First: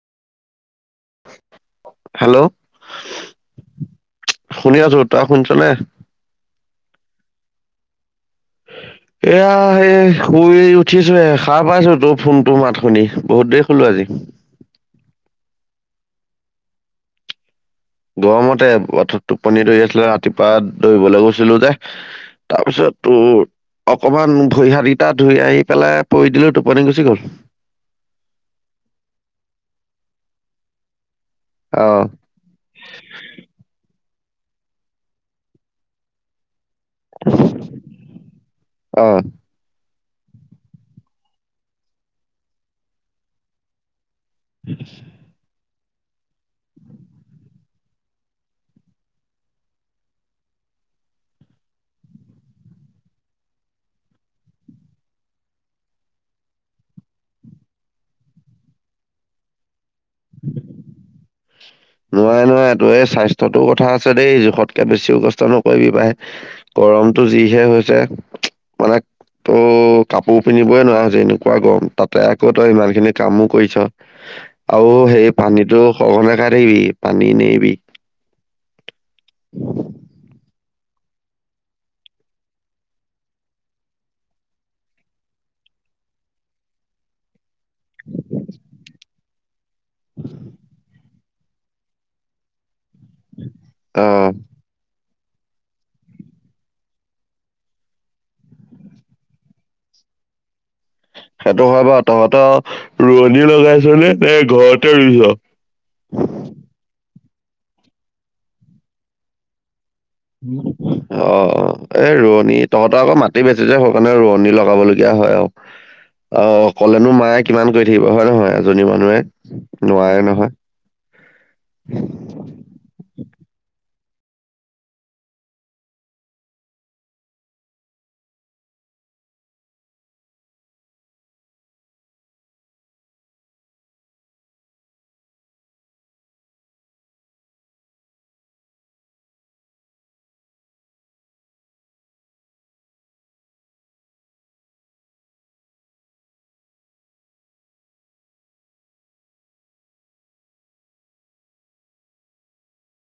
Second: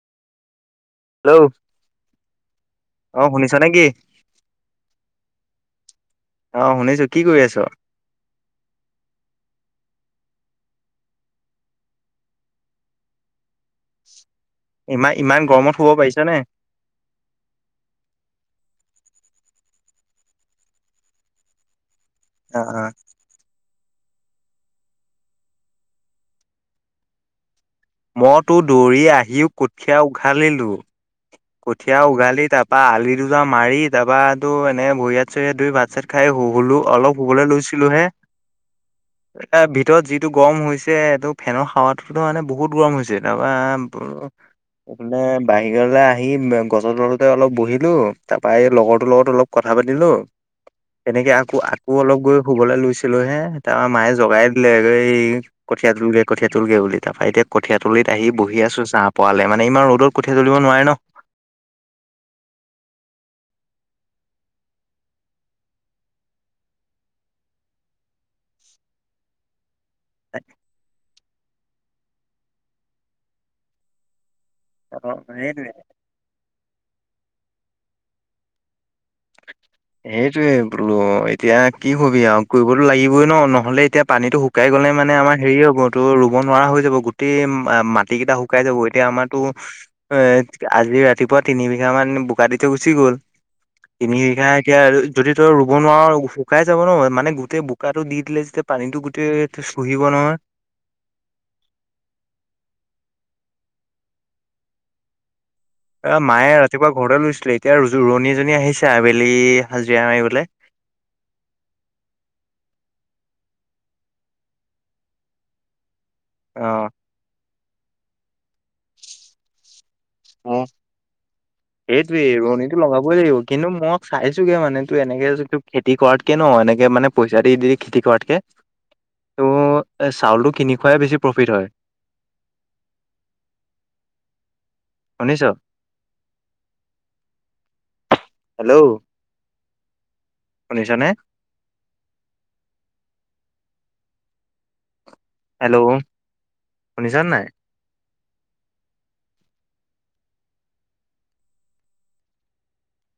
Hello hello অ শুনিছ নেকি। শুনি আছো ত শুনিছ নে। অ শুনিছো কি কৰি আছ। এয়া এই শুই উঠিছো এ খাৰ পাইছো তোৰ ফোনটো মাত শুনি বহুত দেৰি। কলো আজি। ইমান ইমান গৰমত শুব পাৰিছা নে। গৰমতে পথত টোপনি ধৰি আছিলে ৰাতিপুৱা দৰিবলৈ গৈছিলো যে। অ অ তাৰপিছত তোৰ। অকমান ভৰিহাতীটা ধুই আহি পেলাই পৰি দিলো টোপনি গুচি গল। মইতো দৌৰি আহিও কঠীয়া উঘালিলোঁ। অ কঠিয় উঘালি তাৰপা আলি দুজা মাৰি। দাবাতো এনে ভৰিয়াত চৰিয়াত ধুই ভাত চাত খাই শু হুলো। অলপ শুবলৈ লৈছিলো হে অ এ। ভিতৰত যিটো গৰম হৈছে এইটো ফেনৰ সাৱাটো ত মানে বহুত গৰম হৈছে তাৰপৰা। এফে বাই গলা। আহি গছৰ তলতে অলপ বহিলোঁ তাৰপৰাই লগৰটোৰ লগত অলপ কথা পাতিলোঁ। তেনেকে আকৌ আকৌ অলপ গৈ শুবলৈ লৈছিলো হে তাৰপৰা মায়ে জগাই দিলে এই। কঠিয়াতুলগে কঠিয়াতুলগে বুলি তাৰপৰা এতিয়া কঠিয়াত তুলিত আহি বহি আছো চাহ পোৱালে মানে ইমান ৰদত। কঠিয়া তুলিব নোৱাৰে ন। নোৱাৰে নোৱাৰে তই‌ এই স্বাস্থ্যটো কথা আছে দেই জোখতকে বেছিও কষ্ট নকৰিবি পাই গৰম গৰমটো যিহে হৈছে মানে ত। কাপোৰ পিন্ধিবই নোৱাৰো যেনেকুৱা গৰম তাতে আকৌ তই ইমান খিনি কামো কৰিছ। আৰু অ', সেই সেইটোৱে। পানীটো। সঘনে খাই থাকিবি পানী নেৰিবি। সেইটোৱে। বোলো এতিয়া কি কবি আৰু কৰিবতো লাগিবই ন নহলে এতিয়া পানীতটো শুকাই গলে মানে আমাৰ হেৰি। তো ৰুব নোৱাৰা হৈ যাব গোটেই মাটি কেইটা শুকাই যাব এতিয়া আমাৰতো এ। আজি ৰাতিপুৱা তিনি বিঘা মান বোকা দিতে গুচি গ'ল অ তিনি বিঘা এতিয়া আৰু। যদি তই ৰুব নোৱাৰ শুকাই যাব ন মানে গোটেই বোকাটো দি দিলে যেতিয়া পানীটো গোটেই চুহিব ন [unintelligible] সেইটো হয় বাও তহঁতৰ ৰোৱনী লগাইছ নে নে ঘৰতে ৰুইছ অ মায়ে ৰাতিপুৱা ঘৰতে ৰুইছিলে এতিয়া ৰোৱনি এজনী আহিছে আবেলি, হাজিৰা মাৰিবলে অ এ ৰোৱনী তহতৰ আকৌ মাটি বেছি যে সেইকাৰণে ৰোৱনী লগাবলগীয়া হয় আৰু অ অকলে নো মায়ে কিমান কৰি থাকিব হয় নহয় এজনী মানুহে নোৱাৰে নহয় সেইটোয়ে ৰোৱনীনিটো লগাবই লাগিব কিন্তু মই চাইছোগে মানে তোৰ এনেকে ত খেতি কৰাতকে ন এনেকে মানে পইচা দি দি খেতি কৰাতকে ত চাউলটো কিনি খুৱাই বেছি প্ৰফিট হয় শুনিছ? হেল্ল' শুনিছ নে? হেল্ল' শুনিছ নাই?